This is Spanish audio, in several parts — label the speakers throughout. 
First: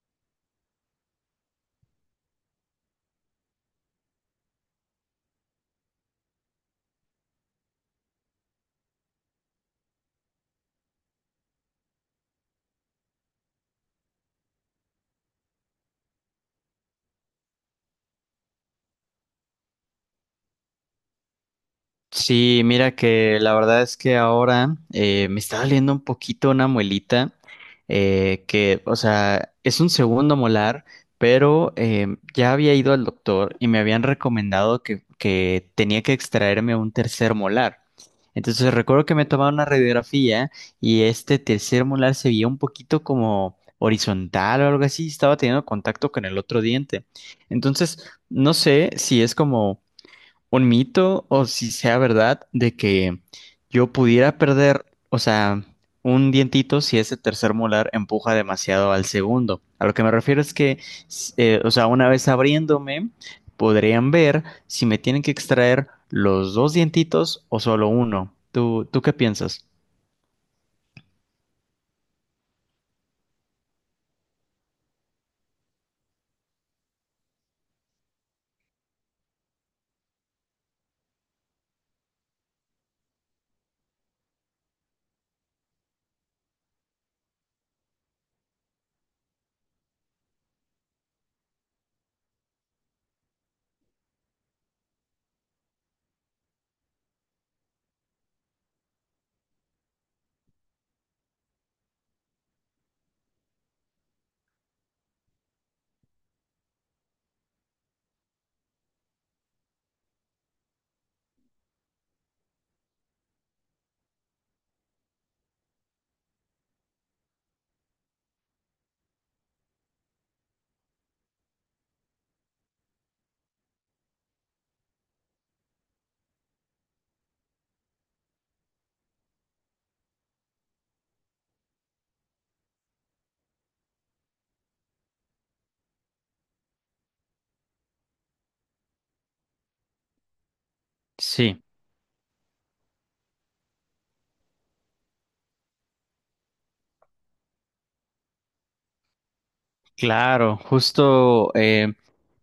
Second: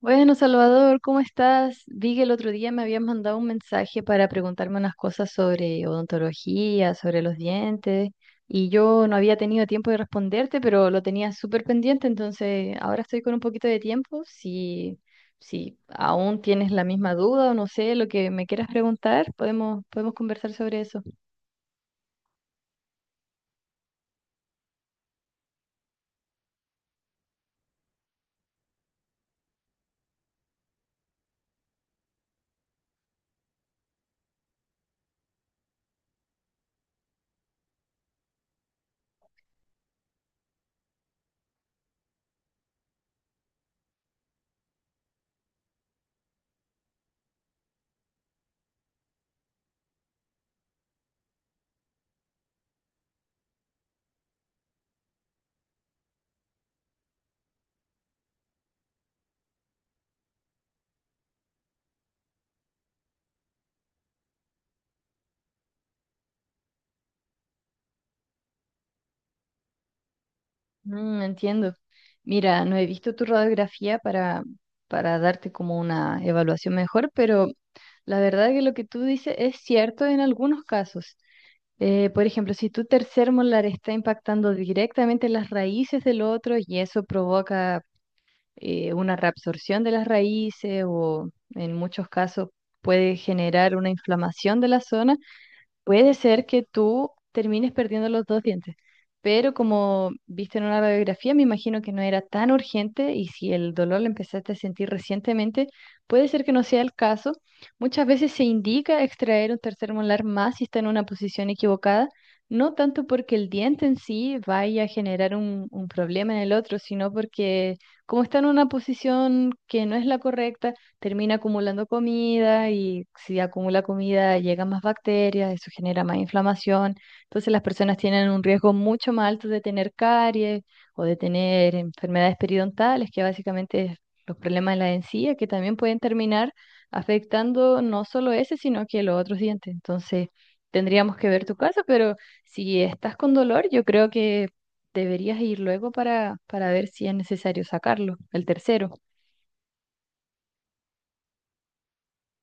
Speaker 1: Bueno, Salvador, ¿cómo estás? Vi que el otro día me habías mandado un mensaje para preguntarme unas cosas sobre odontología, sobre los dientes, y yo no había tenido tiempo de responderte, pero lo tenía súper pendiente, entonces ahora estoy con un poquito de tiempo. Si, si aún tienes la misma duda o no sé lo que me quieras preguntar, podemos conversar sobre eso.
Speaker 2: Sí, mira que la verdad es que ahora me está doliendo un poquito una muelita, es un segundo molar, pero ya había ido al doctor y me habían recomendado que tenía que extraerme un tercer molar. Entonces recuerdo que me tomaba una radiografía y este tercer molar se veía un poquito como horizontal o algo así, estaba teniendo contacto con el otro diente. Entonces, no sé si es como un mito o si sea verdad de que yo pudiera perder, o sea, un dientito si ese tercer molar empuja demasiado al segundo. A lo que me refiero es que, una vez abriéndome, podrían ver si me tienen que extraer los dos dientitos o solo uno. ¿¿Tú qué piensas?
Speaker 1: Mm, entiendo. Mira, no he visto tu radiografía para darte como una evaluación mejor, pero... La verdad que lo que tú dices es cierto en algunos casos. Por ejemplo, si tu tercer molar está impactando directamente las raíces del otro y eso provoca una reabsorción de las raíces o en muchos casos puede generar una inflamación de la zona. Puede ser que tú termines perdiendo los dos dientes, pero como viste en una radiografía, me imagino que no era tan urgente, y si el dolor lo empezaste a sentir recientemente, puede ser que no sea el caso. Muchas veces se indica extraer un tercer molar más si está en una posición equivocada, no tanto porque el diente en sí vaya a generar un problema en el otro, sino porque como está en una posición que no es la correcta, termina acumulando comida, y si acumula comida llegan más bacterias, eso genera más inflamación. Entonces las personas tienen un riesgo mucho más alto de tener caries o de tener enfermedades periodontales, que básicamente es los problemas de la encía, que también pueden terminar afectando no solo ese, sino que los otros dientes. Entonces tendríamos que ver tu
Speaker 2: Sí.
Speaker 1: caso, pero si estás con dolor, yo creo que deberías ir luego para ver si es necesario sacarlo, el tercero.
Speaker 2: Claro, justo,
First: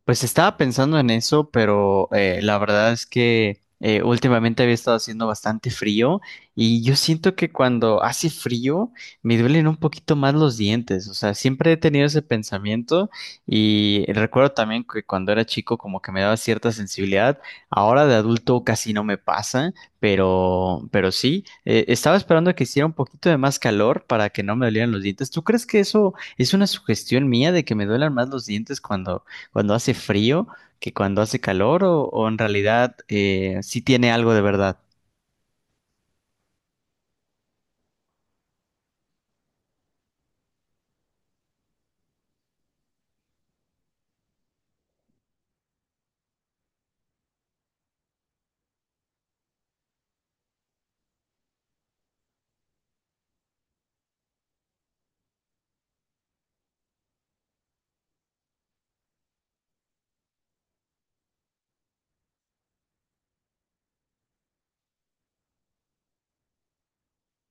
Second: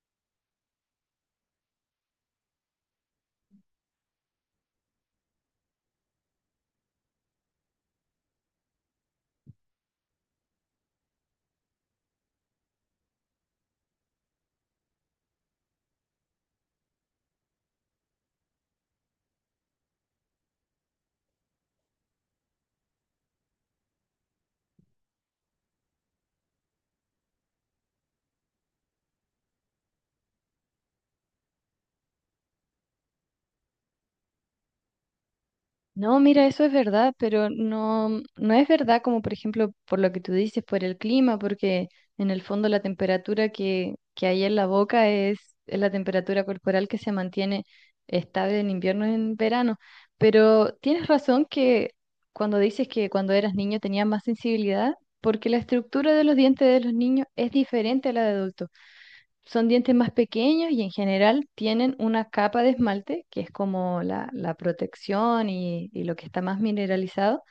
Speaker 2: pues estaba pensando en eso, pero la verdad es que últimamente había estado haciendo bastante frío y yo siento que cuando hace frío me duelen un poquito más los dientes, o sea, siempre he tenido ese pensamiento y recuerdo también que cuando era chico como que me daba cierta sensibilidad, ahora de adulto casi no me pasa, pero sí, estaba esperando que hiciera un poquito de más calor para que no me dolieran los dientes. ¿Tú crees que eso... es una sugestión mía de que me duelan más los dientes cuando hace frío que cuando hace calor o en realidad sí tiene algo de verdad?
Speaker 1: No, mira, eso es verdad, pero no, no es verdad como por ejemplo por lo que tú dices, por el clima, porque en el fondo la temperatura que hay en la boca es la temperatura corporal que se mantiene estable en invierno y en verano. Pero tienes razón que cuando dices que cuando eras niño tenías más sensibilidad, porque la estructura de los dientes de los niños es diferente a la de adultos. Son dientes más pequeños y en general tienen una capa de esmalte, que es como la protección y lo que está más mineralizado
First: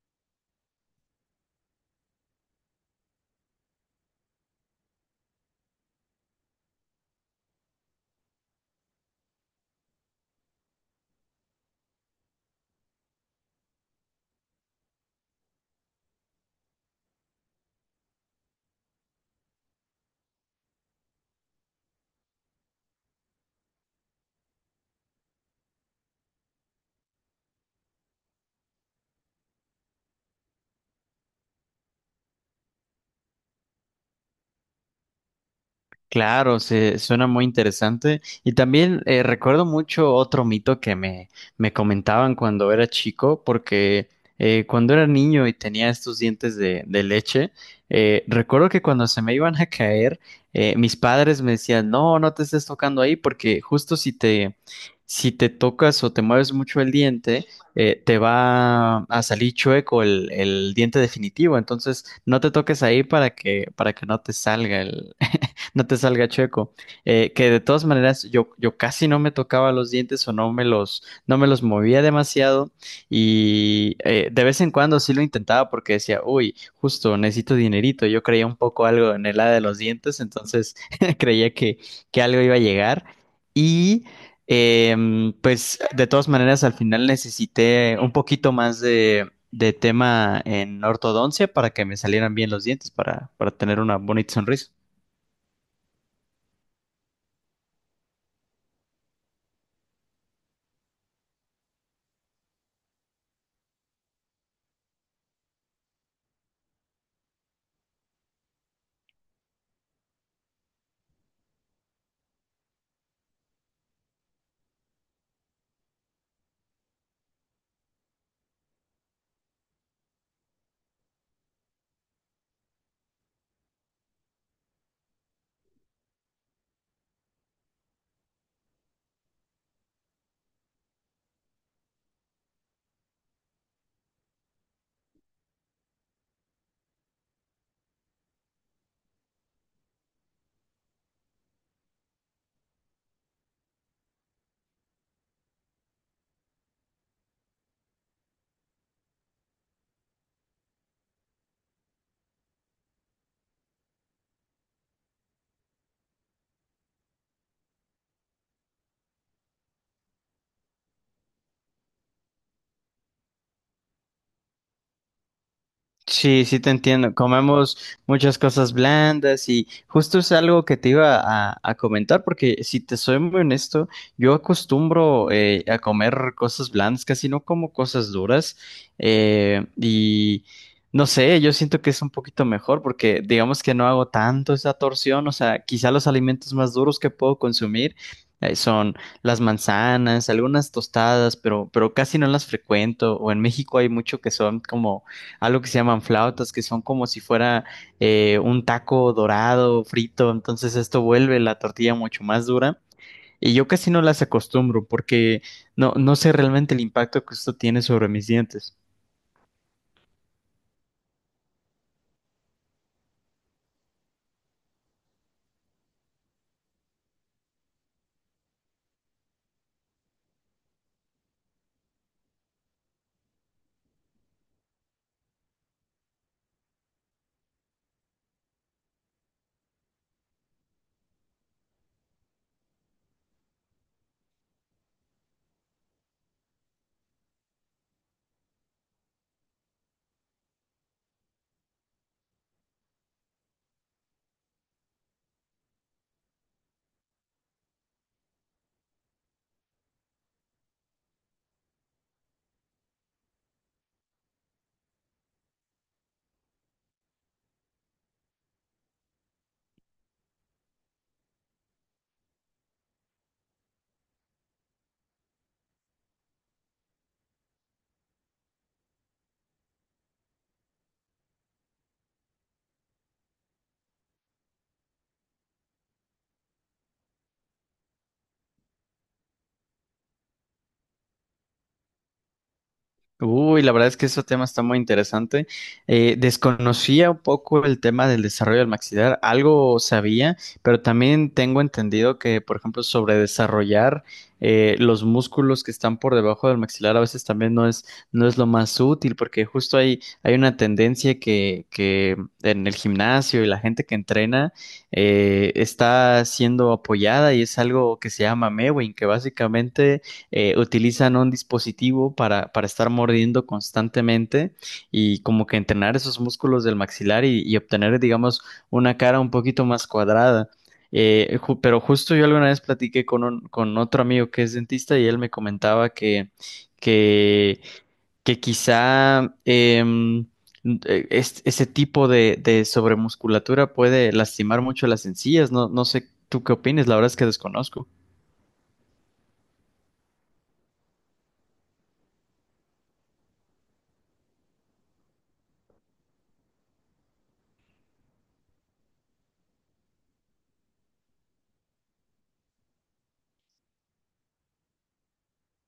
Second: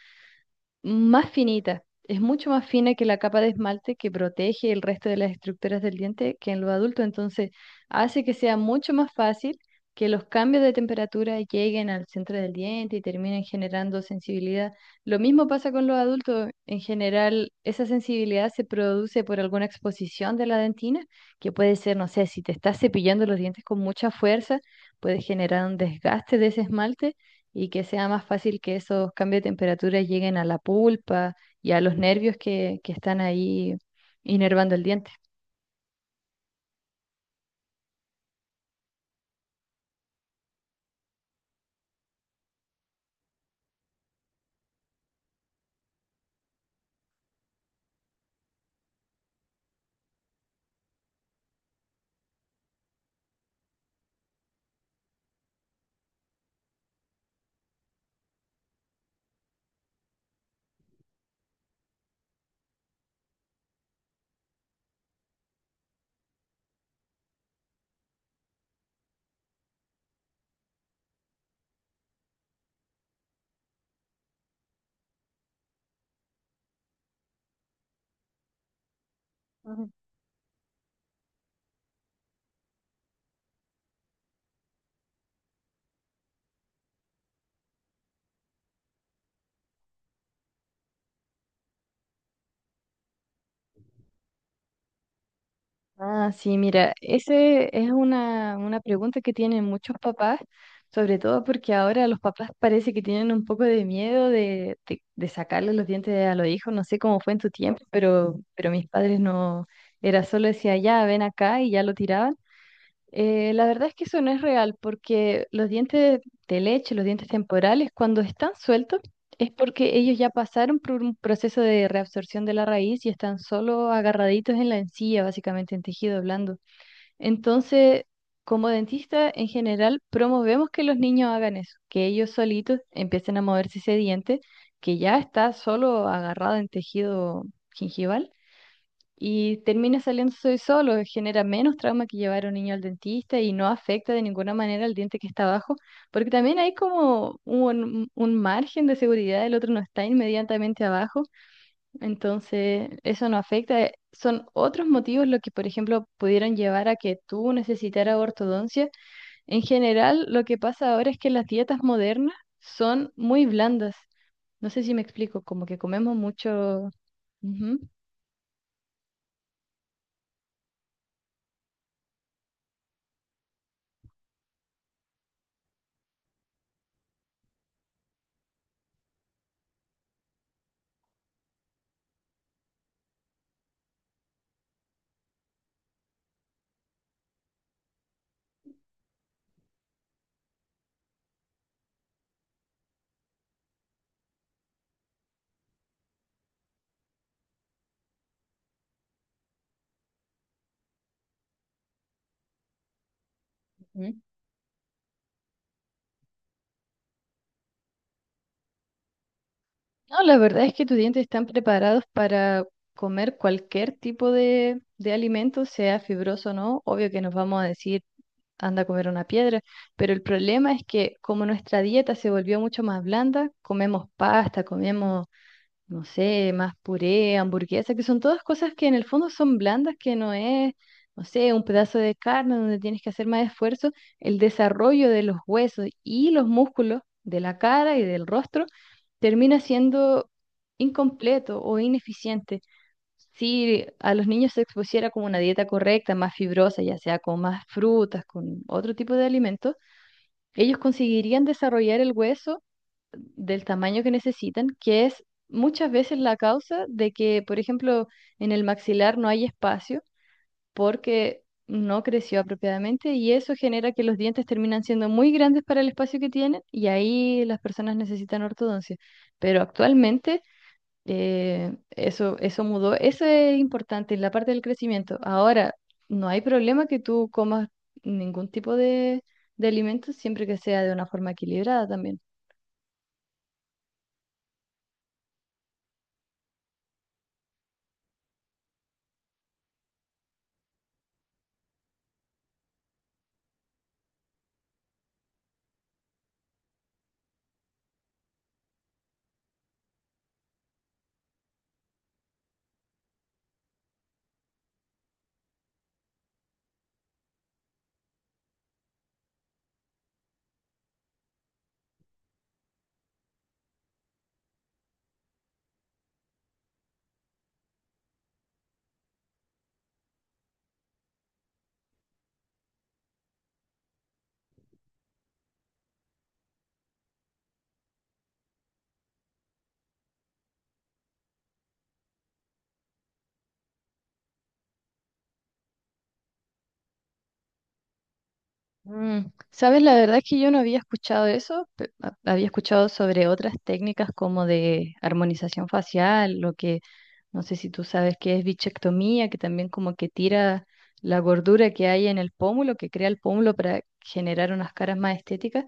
Speaker 1: más finita. Es mucho más fina que la capa de esmalte que protege el resto de las estructuras del diente que en los adultos. Entonces, hace que sea mucho más fácil que los cambios de temperatura lleguen al centro del diente y terminen generando sensibilidad. Lo mismo pasa con los adultos. En general, esa sensibilidad se produce por alguna exposición de la dentina, que puede ser, no sé, si te estás cepillando los dientes con mucha fuerza, puede generar un desgaste de ese esmalte, y que sea más fácil que esos cambios de temperatura lleguen a la pulpa y a los nervios que están ahí inervando el diente.
Speaker 2: Claro, se, suena muy interesante. Y también recuerdo mucho otro mito que me comentaban cuando era chico, porque cuando era niño y tenía estos dientes de leche, recuerdo que cuando se me iban a caer, mis padres me decían, no, no te estés tocando ahí, porque justo si te, si te tocas o te mueves mucho el diente, te va a salir chueco el diente definitivo. Entonces, no te toques ahí para que no te salga el no te salga chueco. Que de todas maneras yo, yo casi no me tocaba los dientes o no me los, no me los movía demasiado y de vez en cuando sí lo intentaba porque decía, uy, justo necesito dinerito. Yo creía un poco algo en el área de los
Speaker 1: Ujú.
Speaker 2: dientes, entonces creía que algo iba a llegar y... pues de todas maneras al final necesité un poquito más de tema en ortodoncia para que me salieran bien los dientes, para tener una bonita sonrisa.
Speaker 1: Ah, sí, mira, ese es una pregunta que tienen muchos papás, sobre todo porque ahora los papás parece que tienen un poco de miedo de sacarle los dientes a los hijos. No sé cómo fue en tu tiempo, pero mis padres no, era solo decía, ya, ven acá y ya lo tiraban. La verdad es que eso no es real porque los dientes de leche, los dientes temporales, cuando están sueltos, es porque ellos ya pasaron por un proceso de reabsorción de la raíz y están solo agarraditos en la encía, básicamente en tejido blando. Entonces, como dentista, en general, promovemos que los niños hagan eso, que ellos solitos empiecen a moverse ese diente que ya está solo agarrado en tejido gingival, y termina saliéndose solo, genera menos trauma que llevar a un niño al dentista y no afecta de ninguna manera al diente que está abajo, porque también hay como un margen de seguridad, el otro no está inmediatamente abajo, entonces eso no afecta. Son otros motivos lo que, por ejemplo, pudieron llevar a que tú necesitaras ortodoncia. En general, lo que pasa ahora es que las dietas modernas son muy blandas. No sé si me explico, como que comemos
Speaker 2: Sí, sí te
Speaker 1: mucho.
Speaker 2: entiendo. Comemos
Speaker 1: Ujú.
Speaker 2: muchas cosas blandas y justo es algo que te iba a comentar porque si te soy muy honesto, yo acostumbro a comer cosas blandas, casi no como cosas duras, y no sé, yo siento que es un poquito mejor porque digamos que no hago tanto esa torsión, o sea, quizá los alimentos más duros que puedo consumir son las manzanas, algunas tostadas, pero casi no las frecuento. O en México hay mucho que son como algo que se llaman flautas, que son como si fuera un taco dorado, frito, entonces esto vuelve la tortilla mucho más dura. Y yo casi no las acostumbro porque no, no sé realmente el impacto que esto tiene sobre mis dientes.
Speaker 1: No, la verdad es que tus dientes están preparados para comer cualquier tipo de alimento, sea fibroso o no. Obvio que nos vamos a decir, anda a comer una piedra, pero el problema es que como nuestra dieta se volvió mucho más blanda, comemos pasta, comemos no sé, más puré, hamburguesa, que son todas cosas que en el fondo son blandas, que no es, no sé, un pedazo de carne donde tienes que hacer más esfuerzo, el desarrollo de los huesos y los músculos de la cara y del rostro termina siendo incompleto o ineficiente. Si a los niños se expusiera como una dieta correcta, más fibrosa, ya sea con más frutas, con otro tipo de alimentos, ellos conseguirían desarrollar el hueso del tamaño que necesitan, que es muchas veces la causa de que, por ejemplo, en el maxilar no hay espacio porque no creció apropiadamente, y eso genera que los dientes terminan siendo muy grandes para el espacio que tienen y ahí las personas necesitan ortodoncia. Pero actualmente eso mudó, eso es importante en la parte del crecimiento. Ahora, no hay problema que tú comas ningún tipo de alimento siempre que sea de una forma equilibrada también.
Speaker 2: Uy, la verdad es que ese tema está muy interesante. Desconocía un poco el tema del desarrollo del maxilar, algo sabía, pero también tengo entendido que, por ejemplo, sobre desarrollar los músculos que están por debajo del maxilar a veces también no es, no es lo más útil, porque justo hay, hay una tendencia que en el gimnasio y la gente que entrena está siendo apoyada, y es algo que se llama mewing, que básicamente utilizan un dispositivo para estar mordiendo constantemente y como que entrenar esos músculos del maxilar y obtener, digamos, una cara un poquito más cuadrada. Pero justo yo alguna vez platiqué con otro amigo que es dentista y él me comentaba que, que quizá ese tipo de sobremusculatura puede lastimar mucho las encías. No, no sé tú qué opinas, la verdad es que desconozco.
Speaker 1: Mm, sabes, la verdad es que yo no había escuchado eso, había escuchado sobre otras técnicas como de armonización facial, lo que no sé si tú sabes que es bichectomía, que también como que tira la gordura que hay en el pómulo, que crea el pómulo para generar unas caras más estéticas,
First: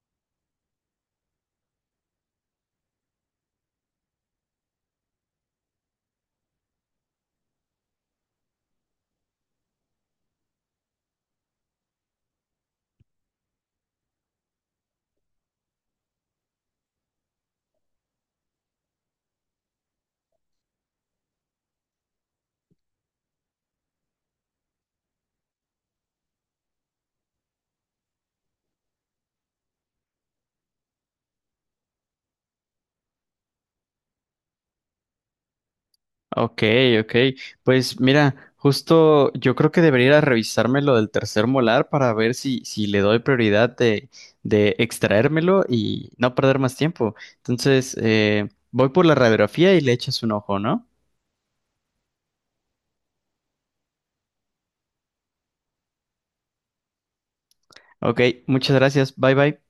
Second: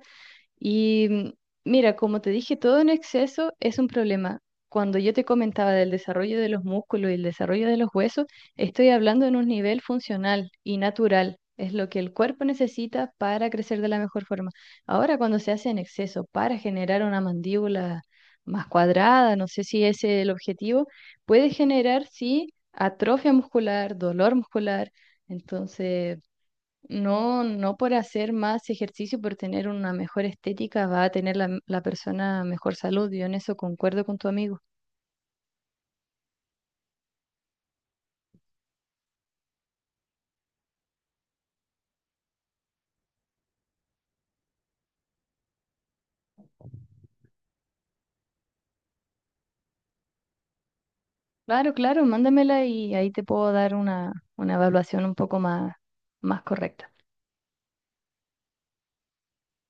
Speaker 1: y mira, como te dije, todo en exceso es un problema. Cuando yo te comentaba del desarrollo de los músculos y el desarrollo de los huesos, estoy hablando en un nivel funcional y natural. Es lo que el cuerpo necesita para crecer de la mejor forma. Ahora, cuando se hace en exceso para generar una mandíbula más cuadrada, no sé si ese es el objetivo, puede generar, sí, atrofia muscular, dolor muscular. Entonces... No, no por hacer más ejercicio, por tener una mejor estética, va a tener la persona mejor salud. Yo en eso concuerdo con tu amigo.
Speaker 2: Ok, ok. Pues mira, justo yo creo que debería ir a revisarme lo del tercer molar para ver si, si le doy prioridad de extraérmelo y no perder más tiempo. Entonces, voy por la radiografía y le echas un ojo, ¿no?
Speaker 1: Claro, claro, mándamela y ahí te puedo dar una evaluación un poco más, más correcta.
Speaker 2: Ok, muchas gracias. Bye bye.